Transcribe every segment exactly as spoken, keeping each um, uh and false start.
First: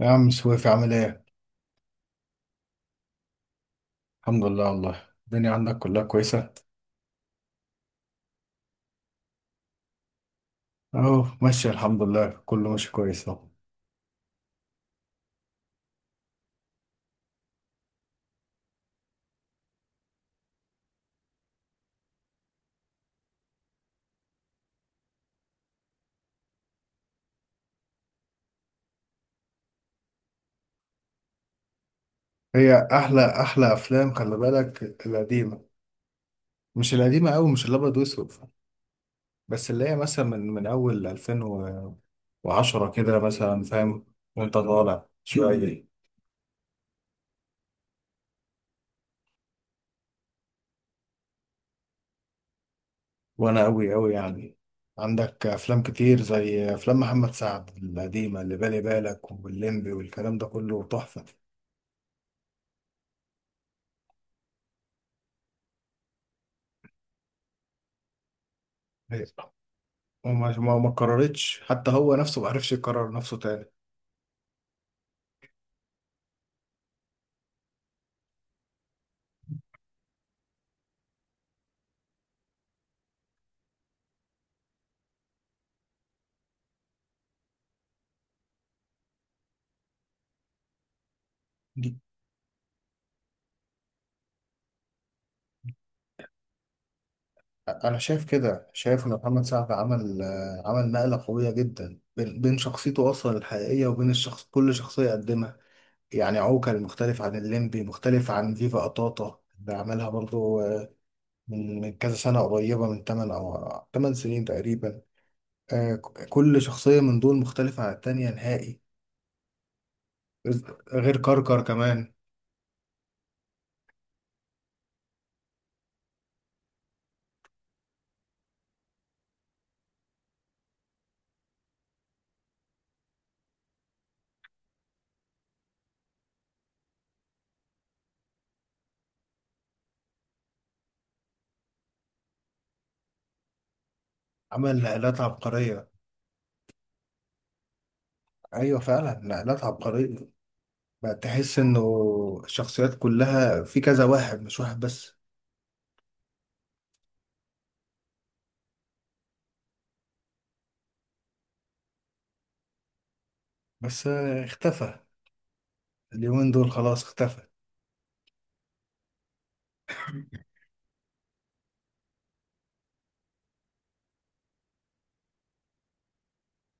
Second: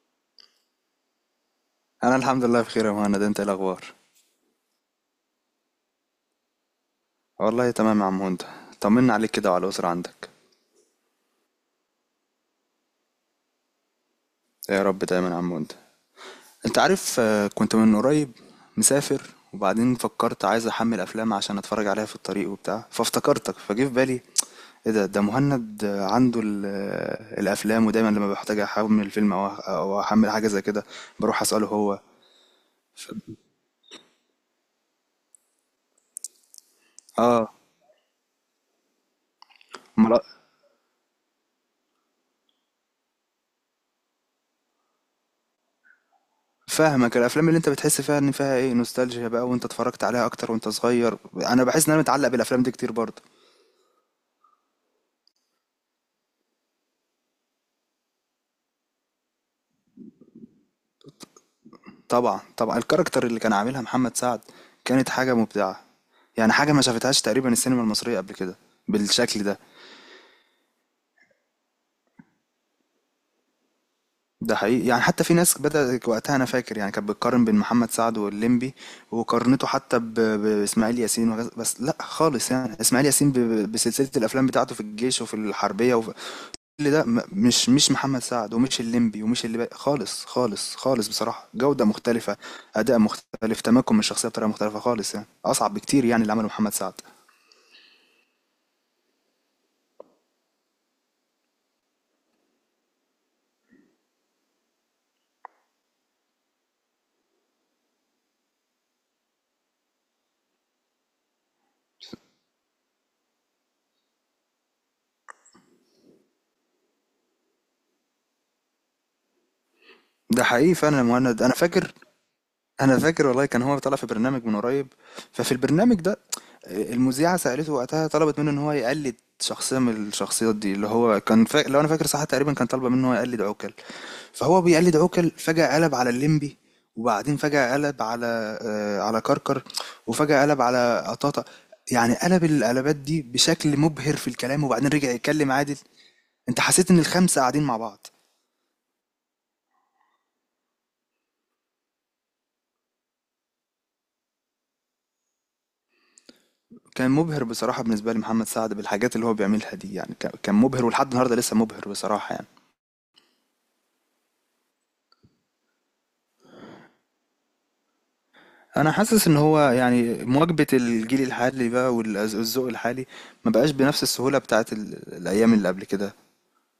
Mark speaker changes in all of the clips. Speaker 1: يا عم سويف عامل ايه؟
Speaker 2: انا الحمد لله بخير يا مهند. انت إيه الاخبار؟
Speaker 1: الحمد لله، والله الدنيا عندك كلها كويسة؟
Speaker 2: والله تمام يا عم هند. طمنا عليك كده وعلى الاسره عندك.
Speaker 1: اهو ماشية، الحمد لله كله ماشي كويس اهو.
Speaker 2: يا رب دايما يا عم هند. انت عارف، آه، كنت من قريب مسافر. وبعدين فكرت عايز احمل افلام عشان اتفرج عليها في الطريق وبتاع، فافتكرتك فجه في بالي. ايه ده ده مهند، آه، عنده ال- آه، الافلام. ودايما لما بحتاج احمل فيلم او أو احمل حاجه زي كده، بروح اساله هو.
Speaker 1: هي احلى احلى افلام، خلي بالك القديمة، مش القديمة اوي،
Speaker 2: اه.
Speaker 1: مش الابيض واسود. بس اللي هي
Speaker 2: امال.
Speaker 1: مثلا من من اول ألفين وعشرة كده مثلا، فاهم. وانت طالع شوية.
Speaker 2: فاهمك، الأفلام اللي أنت بتحس فيها إن فيها إيه، نوستالجيا بقى، وأنت اتفرّجت عليها أكتر وأنت صغير، أنا باحس إن أنا متعلّق بالأفلام دي كتير برضه.
Speaker 1: وانا اوي اوي يعني. عندك افلام كتير زي افلام محمد سعد القديمة، اللي بالي بالك، واللمبي والكلام ده كله تحفة.
Speaker 2: طبعًا، طبعًا، الكاركتر اللي كان عاملها محمد سعد كانت حاجة مبدعة، يعني حاجة ما شافتهاش تقريبًا السينما المصرية قبل كده بالشكل ده.
Speaker 1: وما ما ما قررتش، حتى هو نفسه ما عرفش يقرر نفسه تاني.
Speaker 2: ده حقيقي، يعني حتى في ناس بدأت وقتها، أنا فاكر يعني كانت بتقارن بين محمد سعد واللمبي، وقارنته حتى ب بإسماعيل ياسين. وغير بس لأ خالص يعني، إسماعيل ياسين ب ب- بسلسلة الأفلام بتاعته في الجيش وفي الحربية، وف اللي ده م- مش مش محمد سعد، ومش الليمبي، ومش اللي بقى خالص خالص خالص. بصراحة جودة
Speaker 1: دي...
Speaker 2: مختلفة، أداء مختلف، تمكن من الشخصية بطريقة مختلفة خالص، يعني أصعب بكتير يعني اللي عمله محمد سعد.
Speaker 1: انا شايف كده، شايف ان محمد سعد عمل آه، عمل نقله قويه جدا، بين بين شخصيته اصلا الحقيقيه وبين الشخص، كل شخصيه قدمها. يعني عوكل مختلف عن الليمبي، مختلف عن فيفا قطاطا اللي عملها برضو آه، من من كذا سنه، قريبه من تمن او تمن سنين تقريبا. آه، ك- كل شخصيه من دول مختلفه عن التانيه نهائي.
Speaker 2: ده حقيقي فعلا يا
Speaker 1: غير
Speaker 2: مهند. أنا
Speaker 1: كركر
Speaker 2: فاكر
Speaker 1: كمان.
Speaker 2: أنا فاكر والله كان هو طالع في برنامج من قريب. ففي البرنامج ده المذيعة سألته وقتها، طلبت منه إن هو يقلد شخصية من الشخصيات دي اللي هو كان فا... لو أنا فاكر صح تقريبا كان طالبة منه إن هو يقلد عوكل. فهو بيقلد عوكل، فجأة قلب على الليمبي، وبعدين فجأة قلب على آه على كركر، وفجأة قلب على قطاطة. يعني قلب القلبات دي بشكل مبهر في الكلام،
Speaker 1: عمل
Speaker 2: وبعدين رجع
Speaker 1: نقلات
Speaker 2: يتكلم عادل.
Speaker 1: عبقريه.
Speaker 2: انت حسيت ان الخمسة قاعدين مع بعض.
Speaker 1: ايوه فعلا، نقلات عبقريه. بقى تحس انه الشخصيات كلها في كذا واحد، مش واحد بس.
Speaker 2: كان مبهر بصراحة بالنسبة لي محمد سعد بالحاجات اللي هو بيعملها دي، يعني كان كان مبهر، ولحد النهاردة لسه مبهر بصراحة يعني.
Speaker 1: بس آه، اختفى. اليومين دول خلاص اختفى.
Speaker 2: انا حاسس ان هو يعني مواكبة الجيل الحالي بقى والذوق الحالي ما بقاش بنفس السهولة بتاعت ال- الايام اللي قبل كده.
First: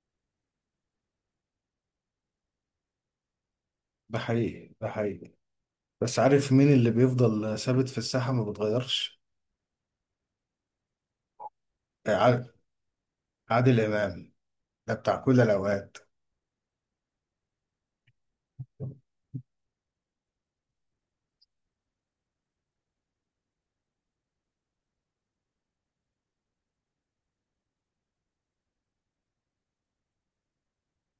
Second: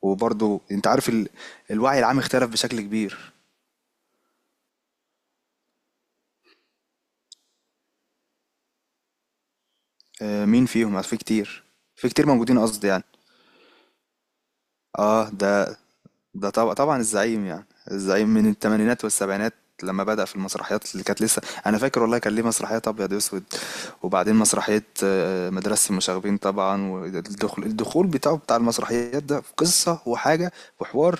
Speaker 2: وبرضو انت عارف، ال... الوعي العام اختلف بشكل كبير.
Speaker 1: ده حقيقي ده حقيقي. بس عارف مين اللي بيفضل ثابت في الساحة، ما بتغيرش؟
Speaker 2: آه، مين فيهم يعني؟ في كتير، في
Speaker 1: آه،
Speaker 2: كتير
Speaker 1: عاد-
Speaker 2: موجودين قصدي يعني.
Speaker 1: عادل إمام، ده بتاع
Speaker 2: اه.
Speaker 1: كل
Speaker 2: ده
Speaker 1: الأوقات.
Speaker 2: ده طبعا طبعا الزعيم يعني. الزعيم من الثمانينات والسبعينات لما بدأ في المسرحيات، اللي كانت لسه انا فاكر والله كان ليه مسرحيات ابيض واسود. وبعدين مسرحية آه، مدرسة المشاغبين طبعا، والدخول، الدخول بتاعه بتاع المسرحيات ده في قصة وحاجة وحوار.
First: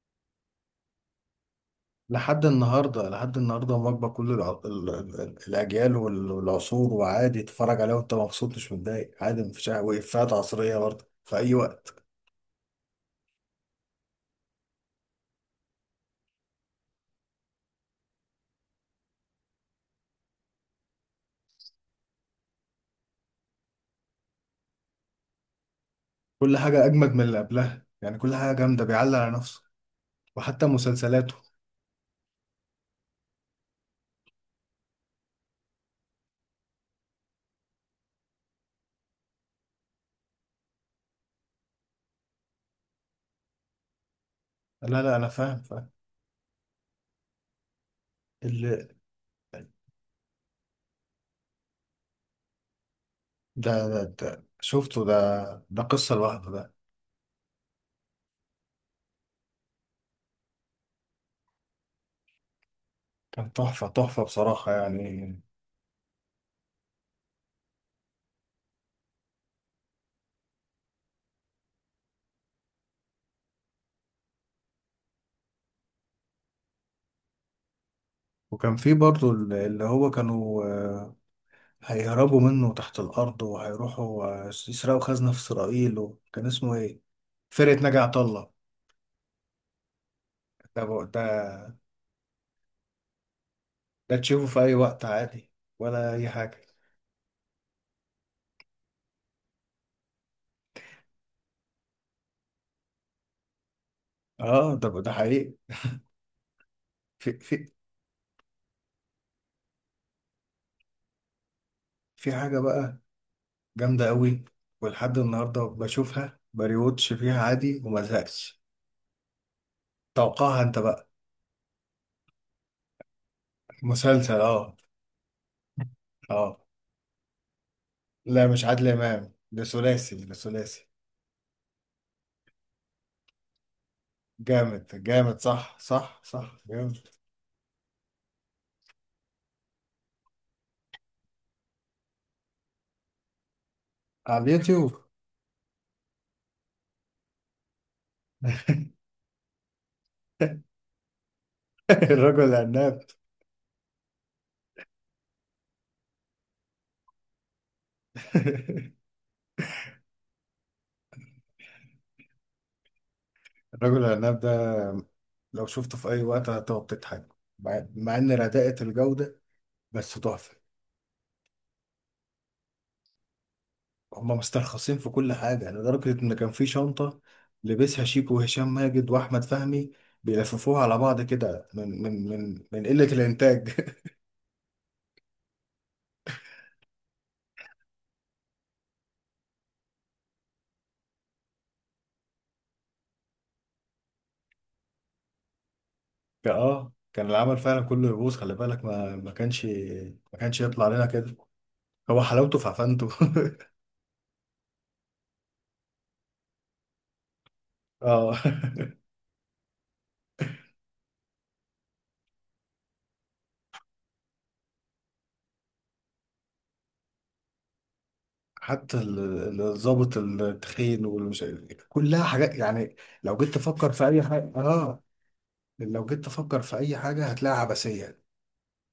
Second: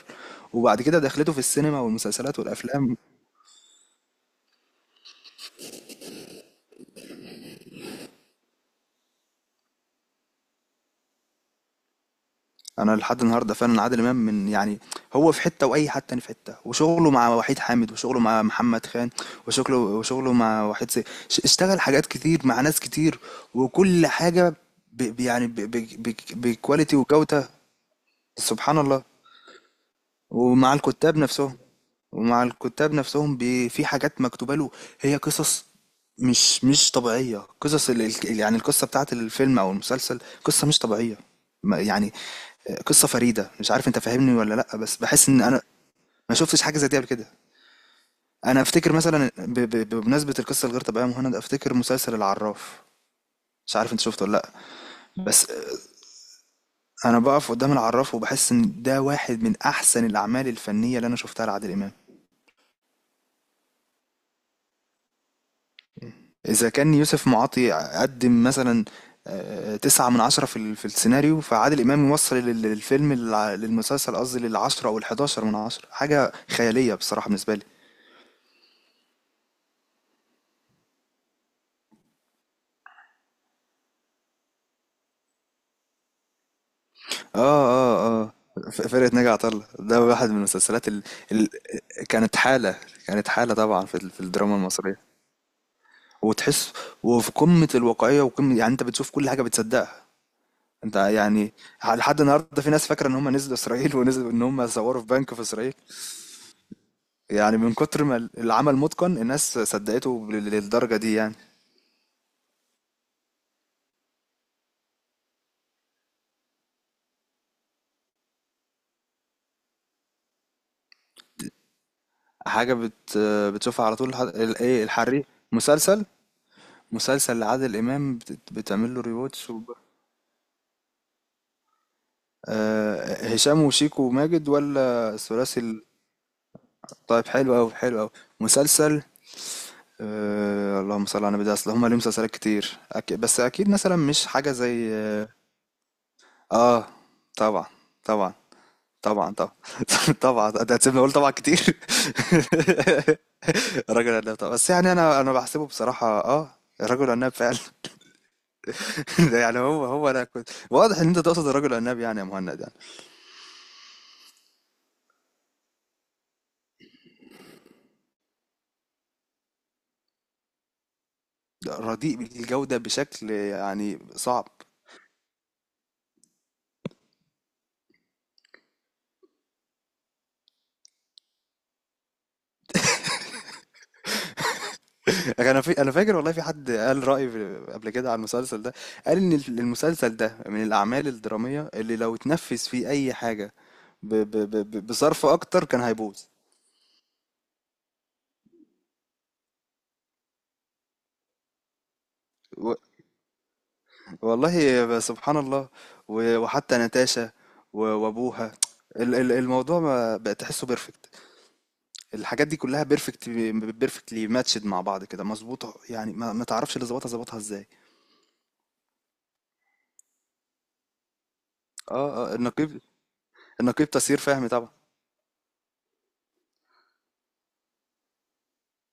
Speaker 2: وبعد كده دخلته في السينما والمسلسلات
Speaker 1: لحد
Speaker 2: والافلام.
Speaker 1: النهاردة، لحد النهاردة، مواكبة كل الع- ال- ال- الأجيال وال- والعصور وعادي تتفرج عليها وأنت مبسوط، مش متضايق، عادي مفيش حاجة، وإفيهات عصرية برضه في أي وقت.
Speaker 2: انا لحد النهارده فعلا عادل امام من يعني، هو في حته واي حد تاني في حته. وشغله مع وحيد حامد، وشغله مع محمد خان، وشغله وشغله مع وحيد سي ش- اشتغل حاجات كتير مع ناس كتير. وكل حاجه ب ب- يعني ب- ب- ب-
Speaker 1: كل حاجة
Speaker 2: بكواليتي
Speaker 1: أجمد من اللي
Speaker 2: وجوده.
Speaker 1: قبلها يعني، كل حاجة
Speaker 2: سبحان
Speaker 1: جامدة
Speaker 2: الله.
Speaker 1: بيعلق على نفسه. وحتى
Speaker 2: ومع الكتاب
Speaker 1: مسلسلاته.
Speaker 2: نفسهم ومع الكتاب نفسهم بي- في حاجات مكتوبه له. هي قصص مش مش طبيعيه، قصص ال- ال- يعني القصه بتاعت الفيلم او المسلسل قصه مش طبيعيه. ما- يعني قصة فريدة، مش عارف انت فاهمني ولا لأ، بس
Speaker 1: لا لا، انا
Speaker 2: بحس ان انا
Speaker 1: فاهم فاهم.
Speaker 2: ما شفتش حاجة زي دي قبل كده. انا
Speaker 1: اللي...
Speaker 2: افتكر مثلا ب... ب... بمناسبة القصة الغير طبيعية يا مهند، افتكر مسلسل العراف. مش
Speaker 1: ده,
Speaker 2: عارف انت
Speaker 1: ده,
Speaker 2: شفته
Speaker 1: ده
Speaker 2: ولا لأ،
Speaker 1: شفته ده.
Speaker 2: بس
Speaker 1: ده قصة لوحده ده.
Speaker 2: انا بقف قدام العراف وبحس ان ده واحد من احسن الاعمال الفنية اللي انا شفتها لعادل امام.
Speaker 1: كان تحفة تحفة بصراحة يعني.
Speaker 2: اذا كان يوسف معاطي قدم مثلا آه، تسعة من عشرة في ال- في السيناريو، فعادل إمام يوصل لل- للفيلم للع- للمسلسل قصدي، للعشرة أو الحداشر من عشرة، حاجة خيالية بصراحة بالنسبة لي.
Speaker 1: وكان في برضه اللي اللي هو كانوا آه، هيهربوا منه تحت الأرض، وهيروحوا آه، يسرقوا خزنة في إسرائيل، وكان اسمه إيه؟
Speaker 2: اه
Speaker 1: فرقة ناجي عطا
Speaker 2: اه اه.
Speaker 1: الله.
Speaker 2: ف- فرقة ناجي عطا الله ده واحد من
Speaker 1: ده,
Speaker 2: المسلسلات ال...
Speaker 1: ب- ده
Speaker 2: ال... كانت حالة كانت حالة طبعا في, ال...
Speaker 1: ده
Speaker 2: في
Speaker 1: تشوفه
Speaker 2: الدراما
Speaker 1: في أي وقت
Speaker 2: المصرية.
Speaker 1: عادي، ولا أي حاجة.
Speaker 2: وتحس، وفي قمة الواقعية وقمة، يعني انت بتشوف كل حاجة بتصدقها انت يعني. لحد النهارده في ناس فاكرة ان هم نزلوا اسرائيل ونزلوا ان هم
Speaker 1: آه، ده
Speaker 2: صوروا في
Speaker 1: ده
Speaker 2: بنك في
Speaker 1: حقيقي.
Speaker 2: اسرائيل.
Speaker 1: في
Speaker 2: يعني
Speaker 1: في
Speaker 2: من كتر ما ال- العمل متقن الناس صدقته لل- للدرجة دي يعني.
Speaker 1: في حاجة بقى جامدة أوي، ولحد النهاردة بشوفها بريوتش فيها عادي وما زهقش. توقعها أنت بقى.
Speaker 2: حاجة بت... بتشوفها على طول، الح...
Speaker 1: مسلسل،
Speaker 2: ال-
Speaker 1: أه.
Speaker 2: ايه، الحريق. مسلسل
Speaker 1: أه.
Speaker 2: مسلسل لعادل امام
Speaker 1: لا،
Speaker 2: بت...
Speaker 1: مش عادل
Speaker 2: بتعمل له
Speaker 1: إمام،
Speaker 2: ريواتش.
Speaker 1: ده ثلاثي، ده ثلاثي.
Speaker 2: آه، هشام وشيكو وماجد،
Speaker 1: جامد
Speaker 2: ولا
Speaker 1: جامد،
Speaker 2: الثلاثي
Speaker 1: صح
Speaker 2: ال-
Speaker 1: صح صح، جامد.
Speaker 2: طيب، حلو أوي حلو أوي. مسلسل، أه. اللهم صل على النبي، ده اصل هما ليهم مسلسلات كتير، أك... بس اكيد مثلا مش
Speaker 1: على
Speaker 2: حاجه زي.
Speaker 1: اليوتيوب.
Speaker 2: اه. طبعا. طبعا. طبعا طبعا طبعا، ده هتسيبني اقول طبعا كتير
Speaker 1: الرجل العناب.
Speaker 2: رجل عناب طبعا، بس يعني انا انا بحسبه بصراحه اه. رجل عناب فعلا. ده يعني هو هو انا كنت واضح ان انت تقصد الرجل عناب يعني يا مهند يعني.
Speaker 1: الرجل العناب ده لو شفته في أي وقت هتقعد تضحك، مع مع إن رداءة الجودة، بس تحفة.
Speaker 2: رديء بالجوده بشكل يعني
Speaker 1: هم
Speaker 2: صعب.
Speaker 1: مسترخصين في كل حاجة يعني، لدرجة إن كان في شنطة لبسها شيكو وهشام ماجد وأحمد فهمي، بيلففوها على بعض كده من من من من قلة الإنتاج.
Speaker 2: انا في انا فاكر والله، في حد قال رأي في- قبل كده على المسلسل ده. قال ان ال- المسلسل ده من الاعمال الدرامية اللي لو اتنفذ فيه اي حاجة ب... ب... ب... ب- بصرف اكتر كان هيبوظ.
Speaker 1: كان- اه كان العمل فعلا كله يبوظ، خلي بالك، ما ما كانش، ما كانش يطلع لنا كده. هو حلاوته في
Speaker 2: و...
Speaker 1: عفانته.
Speaker 2: والله ب- سبحان الله. و... وحتى نتاشا و...
Speaker 1: اه.
Speaker 2: وابوها، ال... ال... الموضوع ما بقى تحسه بيرفكت. الحاجات دي كلها بيرفكت بيرفكتلي، ماتشد مع بعض كده مظبوطة يعني، ما, ما تعرفش اللي ظبطها ظبطها ازاي.
Speaker 1: حتى ال- ال- الضابط التخين والمش، كلها
Speaker 2: اه اه
Speaker 1: حاجات
Speaker 2: النقيب.
Speaker 1: يعني. لو جيت
Speaker 2: النقيب
Speaker 1: تفكر في
Speaker 2: تسيير
Speaker 1: أي
Speaker 2: فهمي
Speaker 1: حاجة،
Speaker 2: طبعا.
Speaker 1: اه، لو جيت تفكر في أي حاجة هتلاقيها عبثية،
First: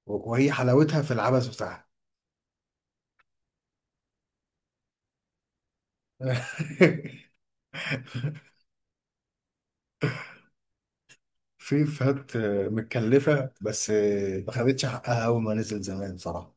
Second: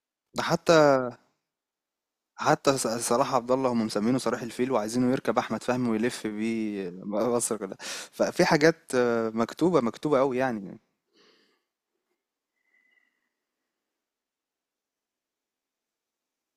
Speaker 1: وهي
Speaker 2: حتى
Speaker 1: حلاوتها في العبث بتاعها.
Speaker 2: حتى ص- صلاح عبد الله هم مسمينه صلاح الفيل وعايزينه يركب احمد فهمي ويلف بيه مصر كلها. ففي حاجات آه، مكتوبه مكتوبه قوي يعني.
Speaker 1: في فات، متكلفة، بس ما خدتش حقها أول ما نزل زمان، صراحة.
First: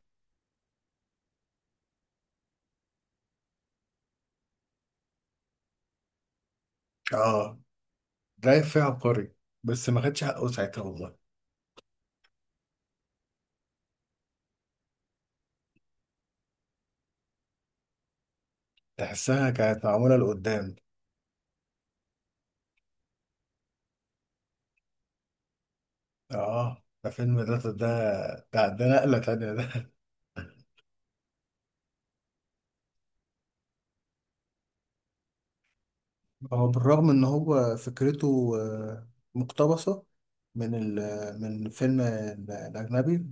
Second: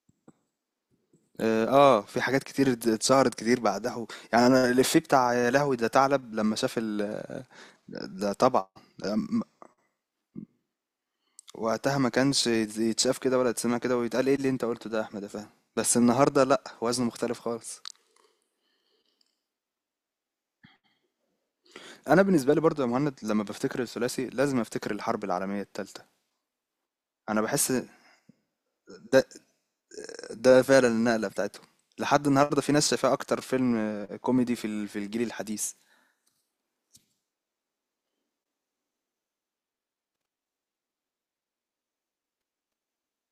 Speaker 2: اه. آه، في حاجات كتير ات- اتشهرت كتير بعدها. يعني انا الإفيه بتاع يا لهوي ده ثعلب لما شاف ال.
Speaker 1: اه،
Speaker 2: ده طبعا.
Speaker 1: رايح فيها
Speaker 2: ده
Speaker 1: عبقري،
Speaker 2: م-
Speaker 1: بس ما خدش حقه ساعتها والله.
Speaker 2: وقتها ما كانش يت- يتشاف كده ولا يتسمع كده ويتقال ايه اللي انت قلته ده يا احمد يا فهمي. بس النهارده لا، وزنه مختلف خالص.
Speaker 1: تحسها كانت معمولة لقدام.
Speaker 2: انا بالنسبه لي برضو يا مهند، لما بفتكر الثلاثي لازم افتكر الحرب العالميه الثالثه.
Speaker 1: اه، ده فيلم
Speaker 2: انا
Speaker 1: ده ده.
Speaker 2: بحس
Speaker 1: ده, ده نقلة
Speaker 2: ده
Speaker 1: تانية. ده.
Speaker 2: ده فعلا النقلة بتاعتهم. لحد النهاردة في ناس شايفاه أكتر فيلم آه، كوميدي في ال- في الجيل الحديث.
Speaker 1: هو بالرغم إن هو فكرته آه، مقتبسة من ال من الفيلم ال- الأجنبي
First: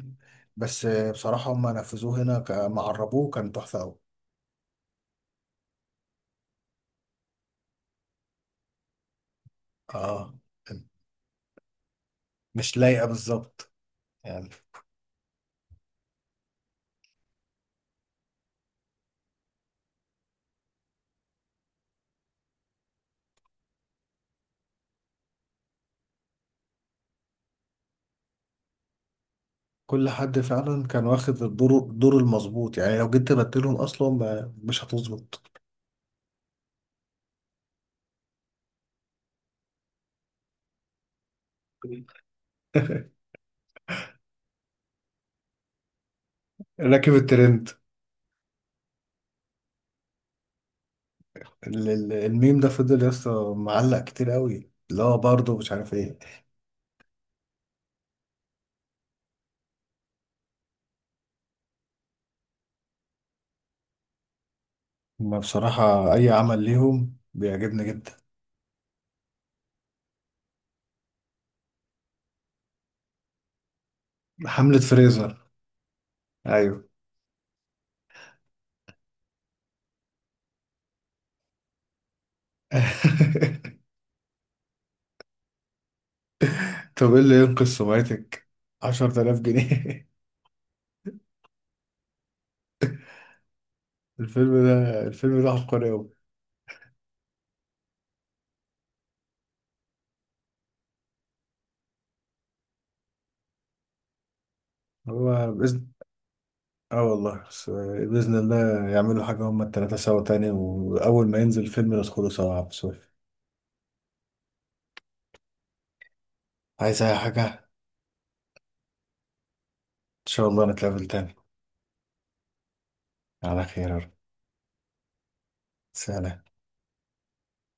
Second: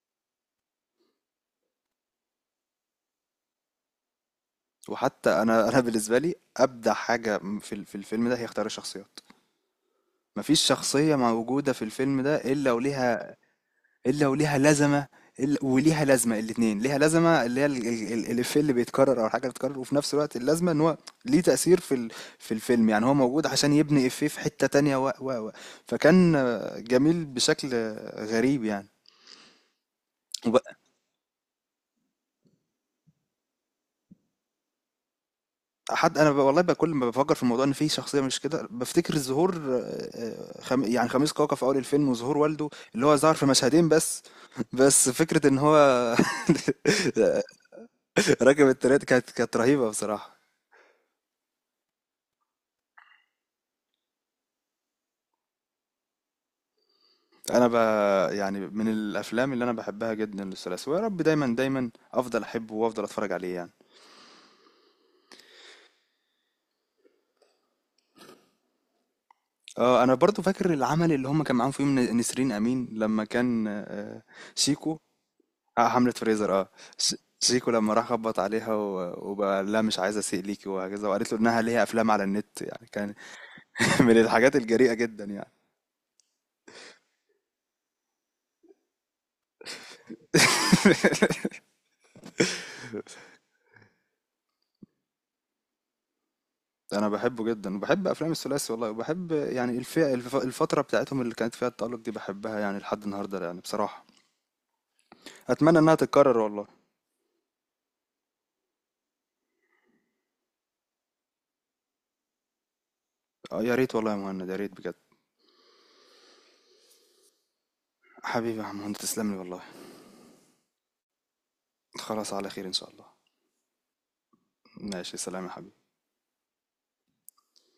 Speaker 1: بس آه، بصراحة هم نفذوه هنا، ك- ما عربوه، كان تحفة أوي.
Speaker 2: وحتى أنا أنا بالنسبة لي أبدع حاجة في ال- في الفيلم ده هي اختيار الشخصيات.
Speaker 1: اه،
Speaker 2: مفيش شخصية موجودة في الفيلم ده إلا
Speaker 1: مش لايقة
Speaker 2: وليها،
Speaker 1: بالظبط
Speaker 2: إلا
Speaker 1: يعني.
Speaker 2: وليها لازمة، إلا وليها لازمة، الاتنين ليها لازمة. اللي هي ال- ال- ال- الإفيه اللي بيتكرر، أو الحاجة اللي بتتكرر، وفي نفس الوقت اللازمة إن هو ليه تأثير في ال- في الفيلم، يعني هو موجود عشان يبني إفيه في حتة تانية، و و و فكان آه، جميل بشكل آه، غريب يعني.
Speaker 1: كل حد فعلا كان واخد الدور الدور المظبوط، يعني لو جيت تبدلهم اصلا، ما- مش هتظبط.
Speaker 2: حد، انا ب- والله بقى كل ما بفكر في الموضوع ان في شخصيه مش كده، بفتكر ظهور آه، آه، خم... يعني خميس كاكا في اول الفيلم، وظهور والده اللي هو ظهر في مشهدين بس. بس فكره ان هو
Speaker 1: راكب الترند.
Speaker 2: راكب التريات، كانت كانت رهيبه بصراحه.
Speaker 1: ال- ال- الميم ده فضل يا اسطى معلق كتير قوي، لا برضه مش عارف ايه.
Speaker 2: انا ب... يعني من الافلام اللي انا بحبها جدا للثلاثي، ويا رب دايما دايما افضل احبه وافضل اتفرج عليه يعني.
Speaker 1: ما بصراحة اي عمل ليهم بيعجبني جدا.
Speaker 2: اه انا برضو فاكر العمل اللي هم كان معاهم فيه من- نسرين امين لما كان آه،
Speaker 1: حملة
Speaker 2: شيكو.
Speaker 1: فريزر.
Speaker 2: آه، حملة فريزر اه.
Speaker 1: ايوه.
Speaker 2: ش- شيكو لما راح خبط عليها و- وبقى لا مش عايز اسيء ليكي، وهكذا. وقالت له انها ليها افلام على النت، يعني كان من الحاجات الجريئة جدا يعني.
Speaker 1: طب ايه اللي ينقذ سمعتك؟ عشر تلاف جنيه. الفيلم ده الفيلم ده عبقري قوي.
Speaker 2: انا بحبه جدا وبحب افلام الثلاثي والله، وبحب يعني الفئة الف- الفترة بتاعتهم اللي كانت فيها التألق دي بحبها يعني لحد النهاردة يعني بصراحة.
Speaker 1: هو...
Speaker 2: اتمنى انها تتكرر والله.
Speaker 1: اه والله، بس بإذن الله يعملوا حاجة هما التلاتة سوا تاني، وأول ما ينزل فيلم ندخله سوا، بس.
Speaker 2: آه يا ريت والله يا مهند، يا ريت بجد.
Speaker 1: عايز أي حاجة. إن
Speaker 2: حبيبي يا عم مهند، تسلم لي والله.
Speaker 1: شاء الله نتقابل تاني.
Speaker 2: خلاص، على خير ان شاء الله.
Speaker 1: على خير يا رب.
Speaker 2: ماشي، سلام يا حبيبي.
Speaker 1: سلام.